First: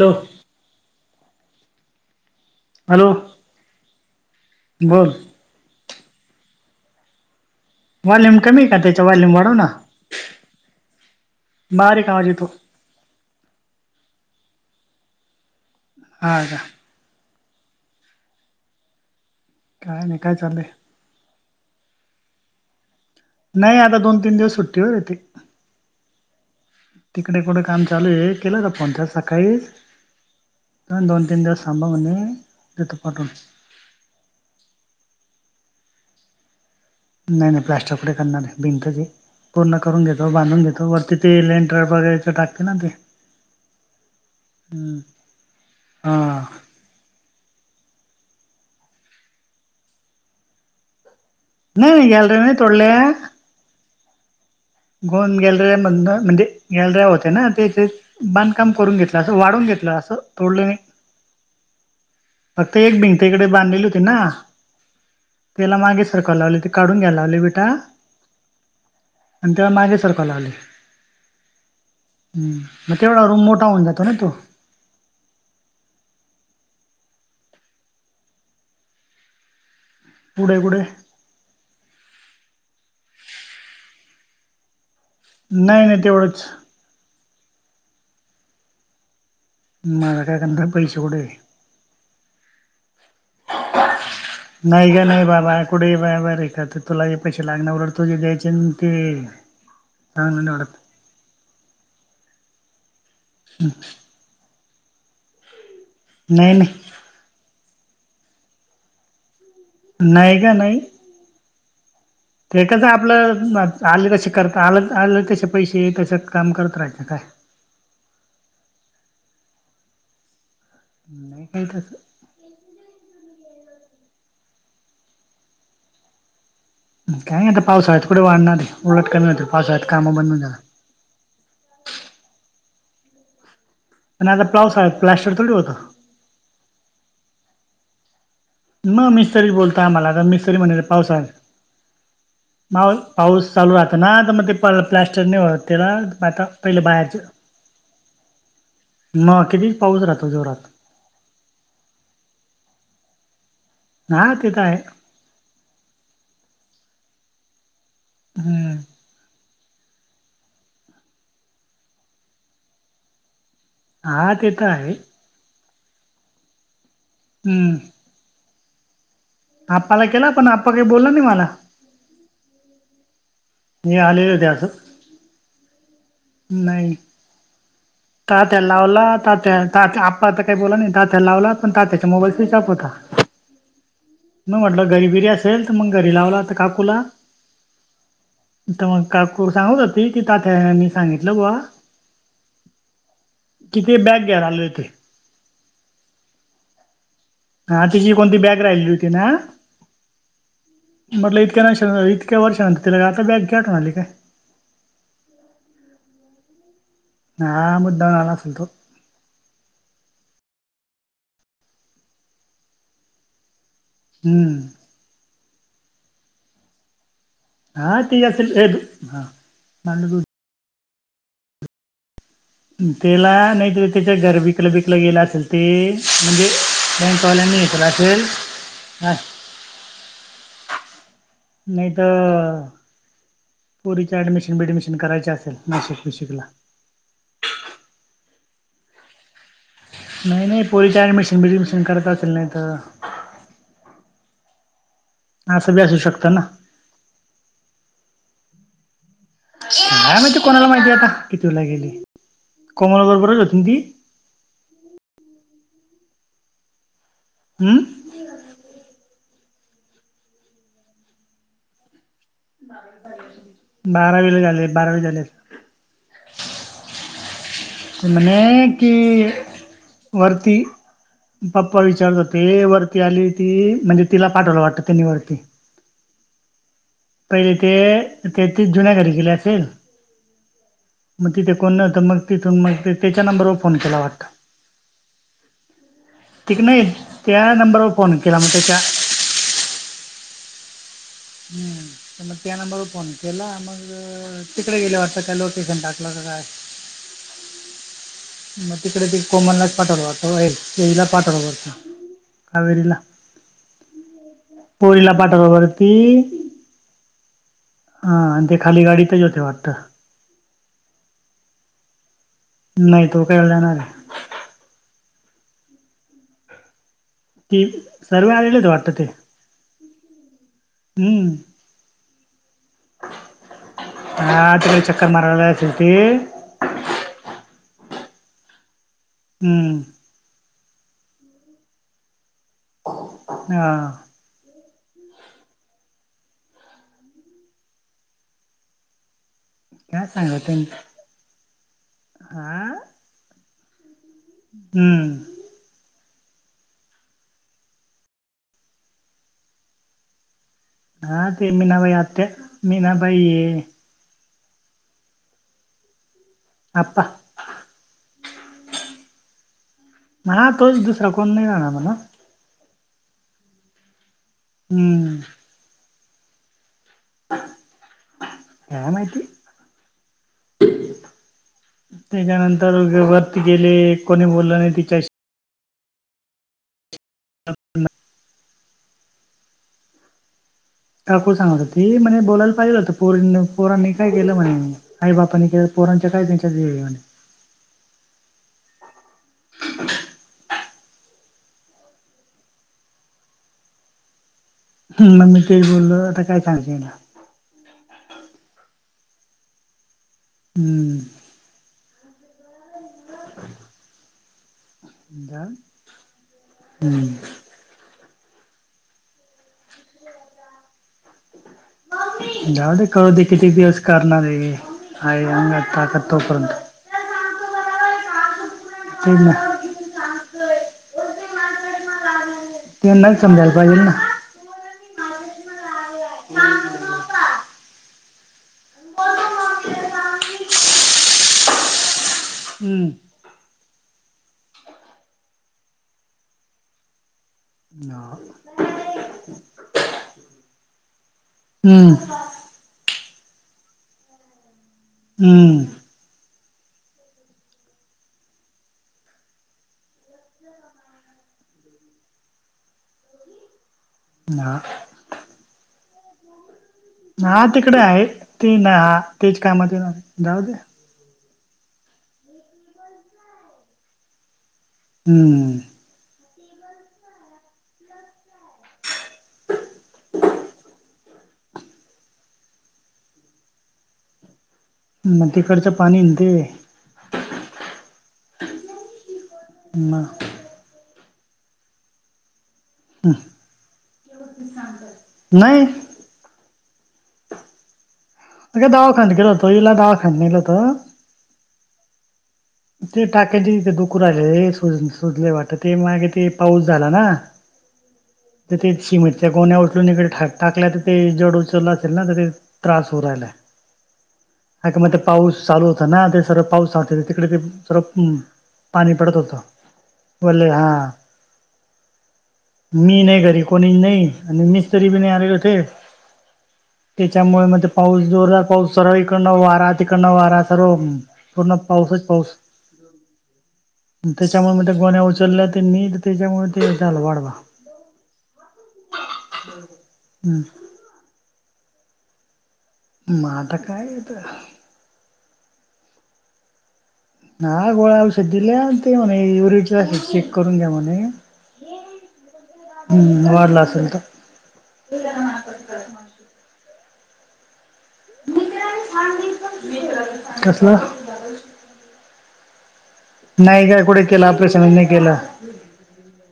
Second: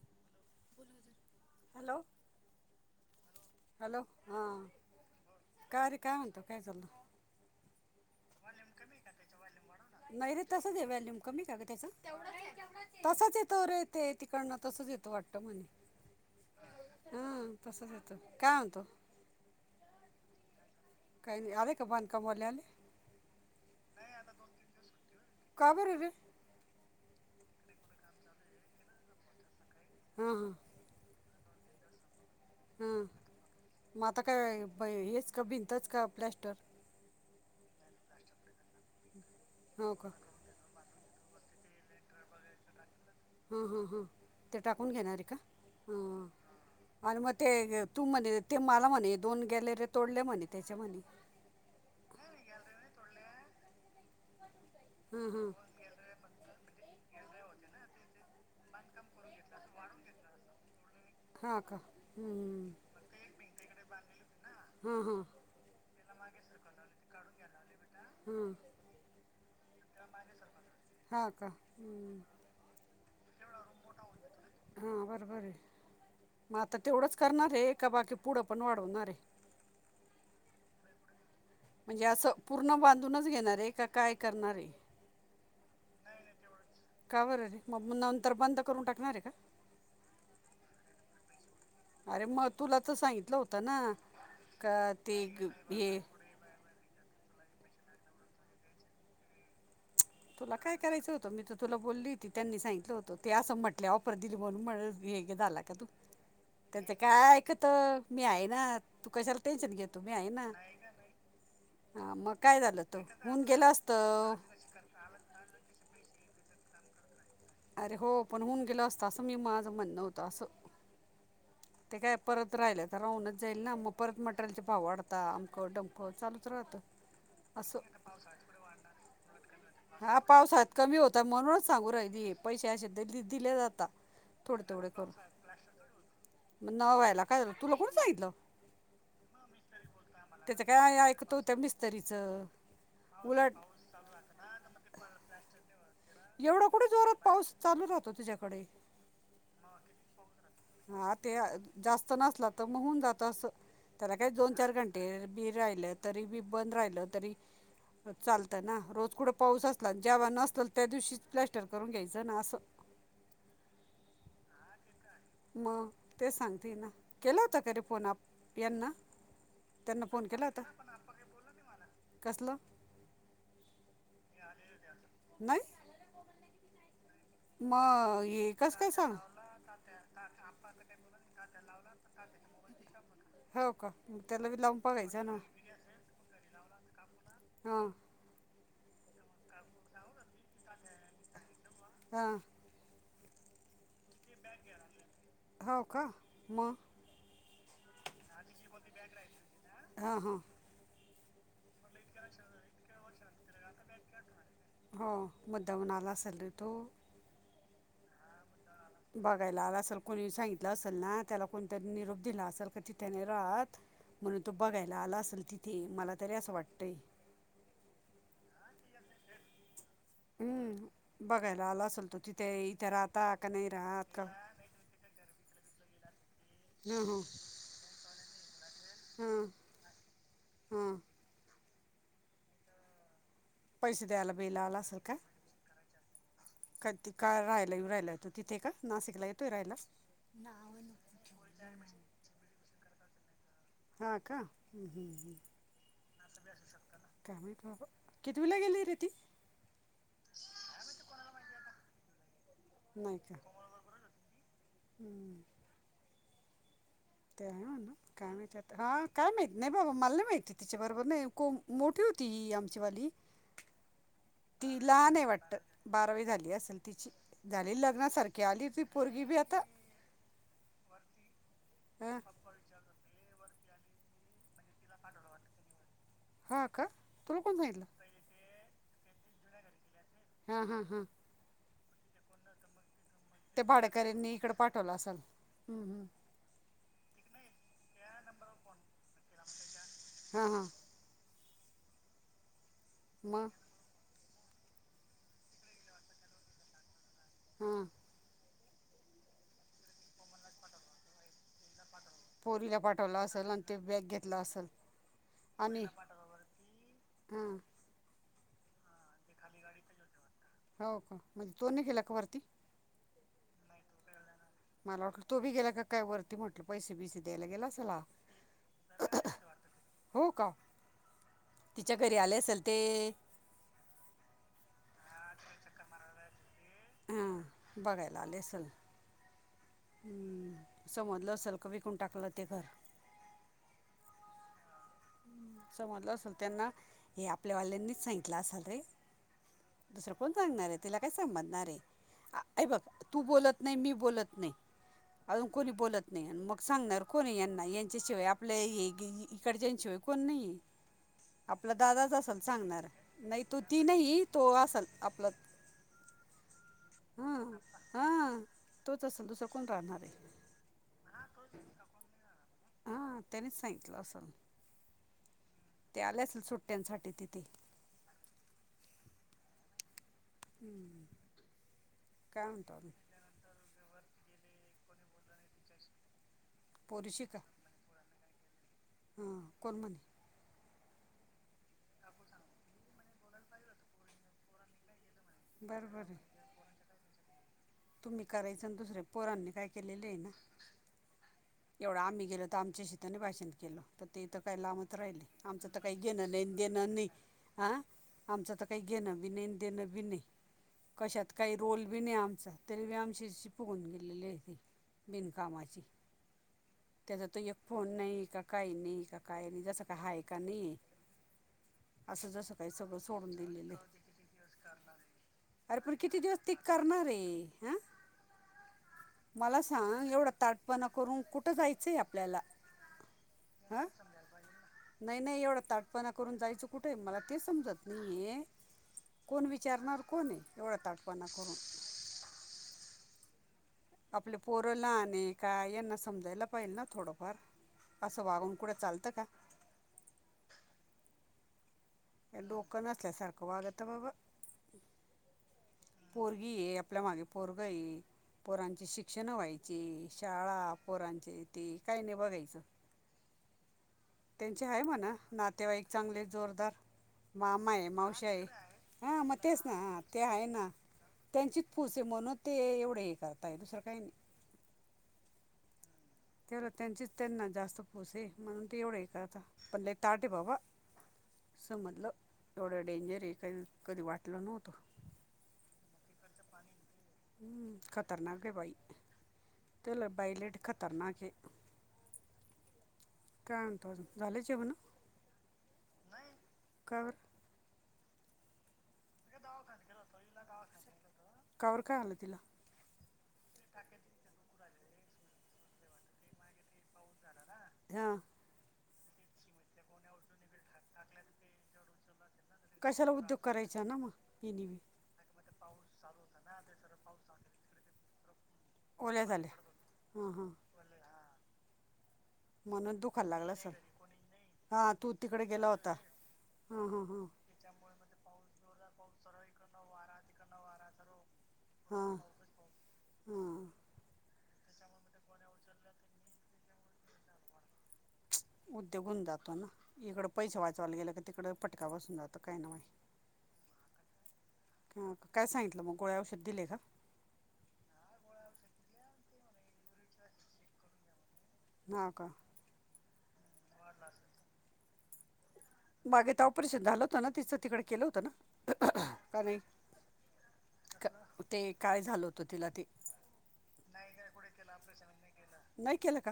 Hello बोला... hello hello hello हां... बोल काय रे, काय म्हणतो? काय चाललं? वॉल्यूम आहे व्हॉल्युम कमी त्याच्या का वॉल्यूम त्याचा? ना व्हॉल्युम वाढव... नाई रे तसाच है वेल्युम. कमी ए का त्याचा? बारीक नई... आवाज येतो तेवढाच ए. तसंच येतो रेे ते... तिकडनं... तसाच येतो वाटतं म्हणे. हा का? हा तसाच येतो. काय म्हणतो? काय नाई... काय चाललंय? काय नई... आले का? बांधकाम वाले आले? नई... आता दोन तीन दिवस सुट्टीवर ए ते. का बरं रे तिकडं कुठं काम चालू ए, केला होता फोन त्यास सकाळीच. हा हा अन दोन तीन दिवस थांबा म्हणे देतो हं... पाठवून मग आता काय, प... हेच का... भिंतच का प्लॅस्टर? नई नई प्लास्टर पुढे करणार ए. भिंतच ए. पूर्ण हो करून का घेतो, बांधून घेतो वर तिथं [unintelligible] टाकतं ना ते. हं हं हं... ते टाकून हम्म. घेणार ए का? हा हं आणि मग ते, तू म्हणे... ते मला म्हणे... दोन गॅलऱ्या तोडल्या म्हणे... त्याच्या म्हणे? नई नई गॅलऱ्या नई तोडल्या. हां गोन हां गॅलऱ्या मधनं... म्हणजे गॅलऱ्या होत्या ना तेथेच. बांधकाम करून घेतलं... असं वाढून घेतलं असं... तोडलं नई. हा का? हम्म. फक्त एक भिंत इकडं बांधलेली होती ना? हा हा त्येला मागे सरकायला लावली ती... काढून घ्यायला लावली वीटा हम्म आणि त्येला मागे सरकायला लावली हा का हम्म.. मग... तेवढा रुम मोठा होऊन जातो ना तो. हा बराबर ए... मग आता तेवढंच करणार ए का बाकी पुढं पण वाढवणार ए? पुढे कुठे? म्हणजे असं, पूर्ण बांधूनच घेणार ए... का काय करणार ए? नाई नाई तेवढंच. का बरं रे... मग नंतर बंद करून टाकणार ए का? माझ्या कडं नंतर पैसे कुठं ए? अरे मग, तुला तर साईन नाई गं नाई ग- बाबा, कुढे हे बार बार हे करता तुला हे पैसे लागणार... उलट तुझे द्यायचे ना ते. चांगलं तुला नाही काय वाटत करायचं होतं, मी तर तुला बोलली होती... त्यांनी सांगितलं होतं, ते असं म्हटल्या [unintelligible] [unintelligible] झाला का तू? नाई नाई. त्याचं काय ऐकतो... मी हाय ना... तू कशाला टेन्शन घेतो... मी हाय नाही ना नई का नाही गं नई हा... मग काय ते झालं कसं तर... तो होऊन गेलं आपलं आले तसे असतं करता आलं त आलं तसे पैसे, तसं काम करत रहायचं काय? अरे हो, पण होऊन गेलं असतं, असं मी, माझं म्हणणं होतं असं नाई [unintelligible] ते काय परत राहिलं तर राहूनच जाईल ना... मग परत मटेरियलचे भाव वाढता... अमकं डमकं चालूच राहतं. काय आता असो पावसाळ्यात कुठे वाढणार आहे उलट कमी होते पावसाळ्यात कामं हा बंद होऊन जाणार पावसात कमी होता म्हणूनच सांगू राहिदी पैसेशबद दि दिले जातात आणि आता थोडे प्लास थोडे करून प्लास्टर थोडी होता मग न व्हायला काय झा तुला कोणीचगितलं म मिस्तरी बोलता आम्हाला तर मिस्तरी त्याचं म्हणे काय पावसाात ऐकतो त्या मिस्तरीचं मा उलट पाऊस चालू राहत ना तर मग ते प्लॅस्टर नाही होत तेला माात एवढा पहिले कुठे बाहेरच जोरात पाऊस चालू राहतो तुझ्याकडे ना किती पाऊस राहतो जोरात हा ते जास्त नसला तर मग होऊन जात अस त्याला काही हा ते दोन तर चार आहे घंटे बी राहिलं तरी बी बंद राहिलं तरी चालतं ना हम्म रोज कड पाऊसच जेव्हा नसल त्या दिवशीच प्लॅस्टर करून घ्यायचं ना असं हा ते तर आहे मग तेच सांगते ना केलं होत हम्म करी फोन आप यांना आप्पाला त्यांना फोन केला पण होता आप्पा काही बोलला नाही मला कसलं मी आले नाही नाही मग तात्या कास काय लावला सांगला तात्या त्या तात्या आप्पा आता काही आप बो बोला नाही तात्या त्या पण लावला तात्याचा मोबाईल स्विच ऑफ होता. त्या हो का म त्याला बी लावून बघायचं फिरी ना असेल तर मग घरी लावला तर काकूला हां तर मग काकूर सांगत होती की तातनी सांगितलं बवा हां किती बॅग घ्यायला आले होते. [inaudible] हो का मग हा तिची कोणती बॅग हा हा मरला इक्या नाष इतक्या वर्षंतर तला आता बॅग घ्याटवणाली काय हो मुद्दाम न आला असल रे तो हा मुद्दा म्हणाला असेल तो बघायला आला असेल कोणी सांगितलं असेल ना त्याला कोणत निरोप दिला असेल का ति त्याने राहत म्हणून तो हम्म बघायला आला असेल तिथे मला तरी असं वाटतंय हा ठीेत हा हम्म बघायला आला असलतो तिथे इथे राहता का त्याला नाही तर राहत त्याच्या का घर विकलं बिकलं गेलं असेल ते म्हणजे बँकवाल्यानी घेतलं असेल हम हां नाही तर पैसे पुरीच द्यायला ऍडमिशन बिला आला बिडमिशन असेल का करायचे असेल नाशिक विशिकला का त का राहायलाऊ रायलाेतो तिथे का नाशिकला येत नाही नाही पोरीच्या ऍडमिशन बिडमशन करत असेल नाही तर हा का हम्म् ं बी असू शकत ना काम बाबा किती वेला गेली रे ती नाही माीतीू कोणाला माहितीय आता कि तूला गेली कोमल बरोबरच होतीन ती हम्म ते आहे म्ह ना हम्म काय माहिती हा काय माहती नाही बाबा मला नाही माहिती तिच्या बरोबर नाही कोम मोठी होती बाराज तिला नाही वाटत बारावी झाली असेल तिची झाली ते लग्नासारखी म्हणे आली ती की पर्गी बी आता वरती पप्पा ह विचारतात ते वरती आली ती म्हणजे तिला पाठवलं वाटतं त्यांनी वरती हा का तुला पहिले कोण ते सांगितलं ते तस जुन्या घरी गेले असेल हा हा हा मग तिथे कोण न होत मग तिथून मग त्याच्या नंबरवर ते फोन केला वाटत हम हा ठीक नाही त्या नंबरवर फोन केला मग त्याच्या हा हा हम्म त्या म त्या नंबर फोन केला मग आग तिकडे गेलं वाटतं काय लोकेशन टाकलं का काय हा मग तिकडे ते कोमललाच पाठवळत तेला पाठवळत पोरीला पाठवला असेल आणि ते बग घेत असल पोरीला पाठवलं वरती हा आणि ते खाली गाडी तर हो का म्हणजे तोने केेला का वरती नाही तू काय जाणार आहे मला वाट तो बी गेला का काय वरती म्हटलं पैसे बिसे दला ती गेला सला सर्व आलेलेच वाटतं ते हो का हम्म तिच्या घरी आले असेल तर हत्र चक्कर मारयलाचती बघायला आलेसल हम्म हं, समजलं असेल क विकून टाकलं ते घर. हां. [inaudible] [inaudible] समजलं असेल त्यांना हे आपल्या वाल्यांनीच सांगितलं असेल रे? काय दुसरं कोण सांगत सांगणार आहे तिला... काय समजणार आहे? हा हे बघ तू बोलत नाही मी बोलत नाही. हं.. अजून कोणी बोलत नाही मग सांगणार कोणी यांना यांच्याशिवाय आपल्या इकडच्यां शिवाय.. कोणी नाही आहे हा ते आपला मीनाबाई दादाच आत्या असेल सांगणारा. मीनाबाई नाही तो ती नाही.. तो असेल आपलं.. आप्पा हं, हं तोच असेल दुसरं कोण राहणार आहे? हा तोच दुसरा कोण नाही राहणार म्हणा. हं, त्यानीच सांगितलं असन. हं ते आले असेल सुट्ट ्यांसाठी तिथे काय माहिती काय म्हणतो त्याच्यानंतर अजून वरती गेले कोणी बोललं नाही तिच्या पशिक हां, कोण म्हणे? काकू सांगत होती, म्हणे बोलायला पाहिजल होतं पोरीनीं- पोरांनी काय केलं म्हणे? काही बापांनी केलं बरं पोरांच्या बरं काय त्यांच्या हे म्हणे.. तुम्ही करायचं आणि दुसर्या पोरांनी काय केलेले आहे ना? एवढं आम्ही गेलो त आमच्याशी तर नाही भाषण केलं. त ते तर काही लांबच राहिले मग मी तेच आमचं तर काही बोललो आता घेणं काय नाही, सांगायचं याला देणं नाही. हां, आमचं तर काही घेणं बी नाही देणं बी नाही हम्म कशात. काही रोल बी नाही आमचा तरी बी आमच्याशी फुगवून गेलेले आहे ते जा बिनकामाचे. हम्म त्याचा त एक फोन नाही का काही नाही का काही नाही जसं काय हाय का नाही हे. जाऊ दे करु दे कितीक दिलेलं दिवस आहे करणार आहे. आहे अंगात अरे पण ते ताकद कितीक दिवस तोपर्यंत. ते करणार आहे हं? तेच ना. सांग एवढा ताटपणा करून कुठं जायचंय आहे आप.. आपल्याला, त्यांनाच समजायला पाहिजेल हं? ना. नाही-नाही एवढं ताठ.. पना करून जायचं कुठं आहे मला ते समजत.. ये कोण विचारणार कोण आहे? एवढा ताटपणा करून. हं आपले पोरं लहान आहे काय यांना समजायला पाहिजे ना थोडंफार. हा. असं वागून कुठं चालतं का? हं डोकं नसल्यासारखं वागतं बाबा. हं पोरगी ये आपल्या मागे पोरगा ये.. पोरांची शिक्षणं व्हायची, शाळा पोरांची ते काही नाही बघायचं.. हा. त्यांचे आहे म्हणा नातेवाईक चांगले जोरदार. हा मामा तिकडे आहे, मावश्या आहे ते ना हा हं मग तेच कामात येणार ना ते जाऊ आहे दे. ना. त्यांचीच फुस आहे म्हणून ते एवढं हे करता आहे दुसरं काही नाही. हं ते ना त्यांचीच त्यांना जास्त फुस आहे म्हणून ते एवढं हे करता, पण लई ताठ आहे बाबा. समजलं एवढं डेंजर हे काध कधी वाटलं नव्हतं मग तिकडच्या पाणी ते हम्म खतरनाक आहे बाई म तरला बाईलेट तरर्नाखे कायन ज झालेचव ना नाही काय ब माग दावा खान ग केला तो इईला दावा खांला त कावर काय आलं तिला ते टाक्याचे तिथे दुकूर आलेज सुजले वाटत ते मागे ते पाऊस झाला ना हा तर ते शिमेटच्या गोन्या उचलून इकडेा टाकल्या तर ते जड उचललं असेल ना तर ते त्रास होऊ कशाला राहिला उद्योग करायचा ना मग हिने ह बी का मग ते पाऊस चालू होता ना ते सर्व पाऊसठ तिकडे ते सर्व पाणी पडत ओल्या होत झाल्या हां हां बल्ले हा म्हणून मी नाही दुखायला घरी लागलं कोणी असेल नाही आणि मिस्तरी हां बी तू नाही आले तिकडे होते गेला होता हां हां हां त्याच्यामुळे मणज पाऊस जोरदार पाऊस सर्व इकडनं वारा तिकडनं वारा सर्व पूर्ण पाऊसच पाऊस हम्म त्याच्यामुळे मग ते गोन्हया उचलल्या ते नीट त्याच्यामुळे ते झालं वाढवा. उद्योग होऊन जातो ना इकडं हम् पैसे वाचावायला गेलं क तिकडं फटका बसून जातो काही ना माही. म आता काय ते.. हं, काय सांगितलं मग गोळ्या औषध दिले का? हां, गोळा औषध दिल्या ते म्हणे युरीक एसिड चेक करून घ्या म्हणे. हां का? हम्म वाढलाच बागेेत ऑपरेशन झालं होत ना तिचं तिकडे केलं होतं ना का नाही कसलं का ते काय झालं होतं तिला ते नाही का कुठे केलं आपल्या श के नाही केलं का?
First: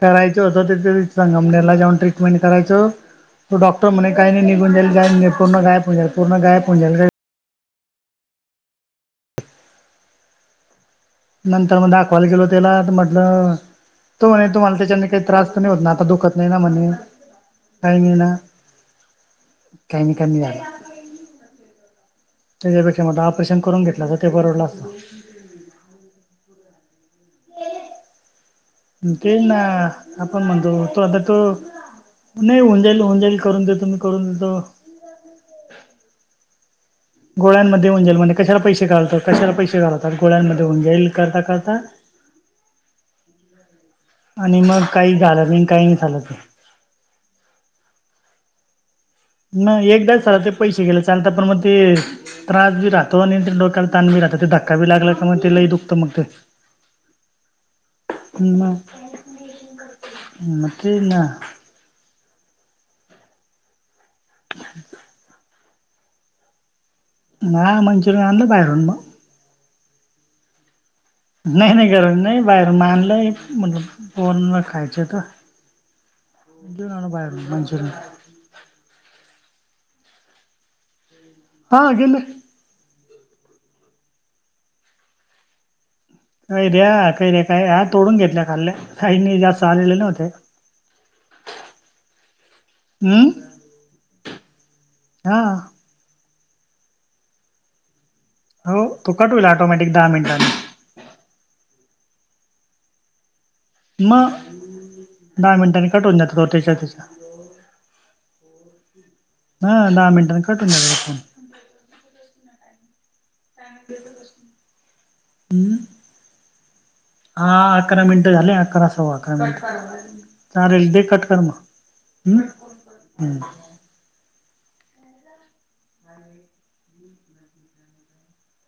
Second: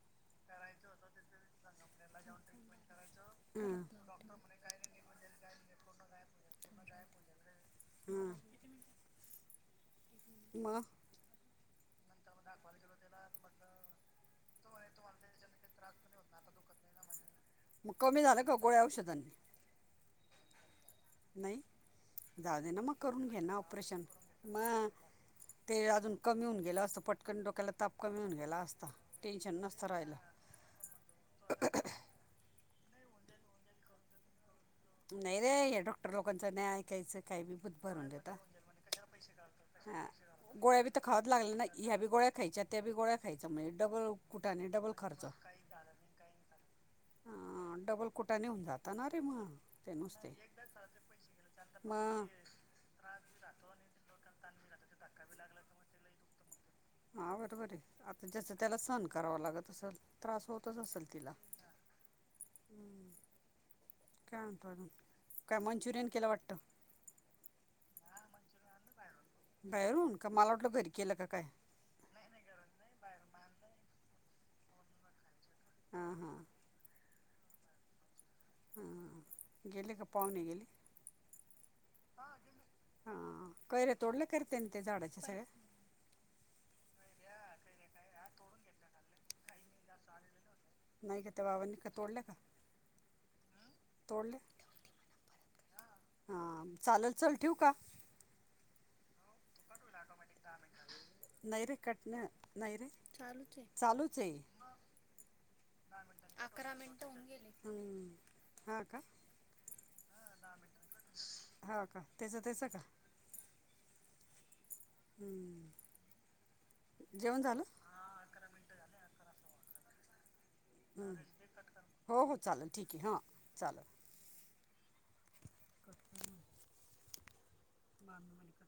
करायचं होतं तिथ संगमनेला जाऊन. टमेंट करायचो हां डॉक्रणे काही नाही निघून जाईल काय नाही पूण गाय प जाईल पूण गय प जाईल. हा. म. नंतर मग दाखवायला गेलो त्याला तर म्हटलं तो म्हणे तुम्हाला त्याच्यानी काही त्रास तर नाही होत ना आता दुखत नाही ना म्हणे. मग काही नाही कमी ना झालं गोळ्या औषधांनी? काही नाही कमी झाला. नाही जाऊ दे ना मग त्याच्यापेक्षा म्हटलं करून घे ना करून ऑपरेशन घेतलं तर ते परवडलं मग. असतं ते अजून कमी होऊन गेलं असतं पटकन डोक्याला ताप कमी होऊन गेला असता टेन्शन नसतं राहियला. पण म्हणतो तो आता तो नाही उंजईल उंजईल करून देतो मी करून देतो. नाही रे हे डॉक्टर लोकांचं नाही ऐकायचा. काही बी ब गोळ्यांमध्ये होऊन भरून द जाईल म्हणजे कशाला पैसे घालतो कशाला पैसे घालवतात गोळ्यांमध्ये होऊन गोळ्या बी तर जाईल खाऊच करता लागल्या ना करता ह्या बी गोळ्या खायच्यात. त्या बी गोळा्या खायचा म्हणजे डबल आणि त्याने मग डबल काही खर्च झालं होतोय. नाही काही झालं ते अ डबल कुटाने होऊन जात. नाही एकदा झाला ते पैसे गेले चालता पण मग ते मग त्रास बी राहतो आणि डोक्या त राहता ते धक्का ब लागला का मग ते लई दुखतं मग ते. [inaudible] हा बरोबर आहे, आता जसं मग त्याला सण करावा लागत असस त्रास मग होतच ते असेल ना तिला [inaudible] [inaudible] हम् काय म्हतो काय मंचुरियन केलं वाटत. ना मचुरीन आणता बाहेरून मग. बाहेरून का मला वाटलं घरी केलं का काय? नाही नाही गरज नाही बाहेरन आनलयन पोराला खायच त हा हा. एन बाहेर मनुष हा गेले का पाहुणे गेले? हा गेले हा कैर्या तोडलं करते ना त्या झाडाच्या सगळ्या काय रे काही रे काय ह तोडून घेतल्या खाल्ल्या काही जास्त आलेले नव्हते. दवानी का तोडलं का? हम तोडल्या? हा हा चालेल चल ठेवू का? हो तो कट होईल ऑटोमॅटिक दहा मिनिटांनी. नाहीरे कट नाहीरे चालू. चालूच मग आहे, दहा मिनिटांनी कट होऊन जातो तो अकरा त्याच्या त्याच्या मिनिट होऊन गेली. हा का? ह दहा मिनटंने कटद फोन हा का त्याच त्याच का? हम्म. हम् जेवण झालं हा. अकरा मिनट झाले अकरा सव अकरा मिनिट. च रेल दे कटकर म हो हो हम् चालेल ठीक आहे हां हम्म. चालेल बरा.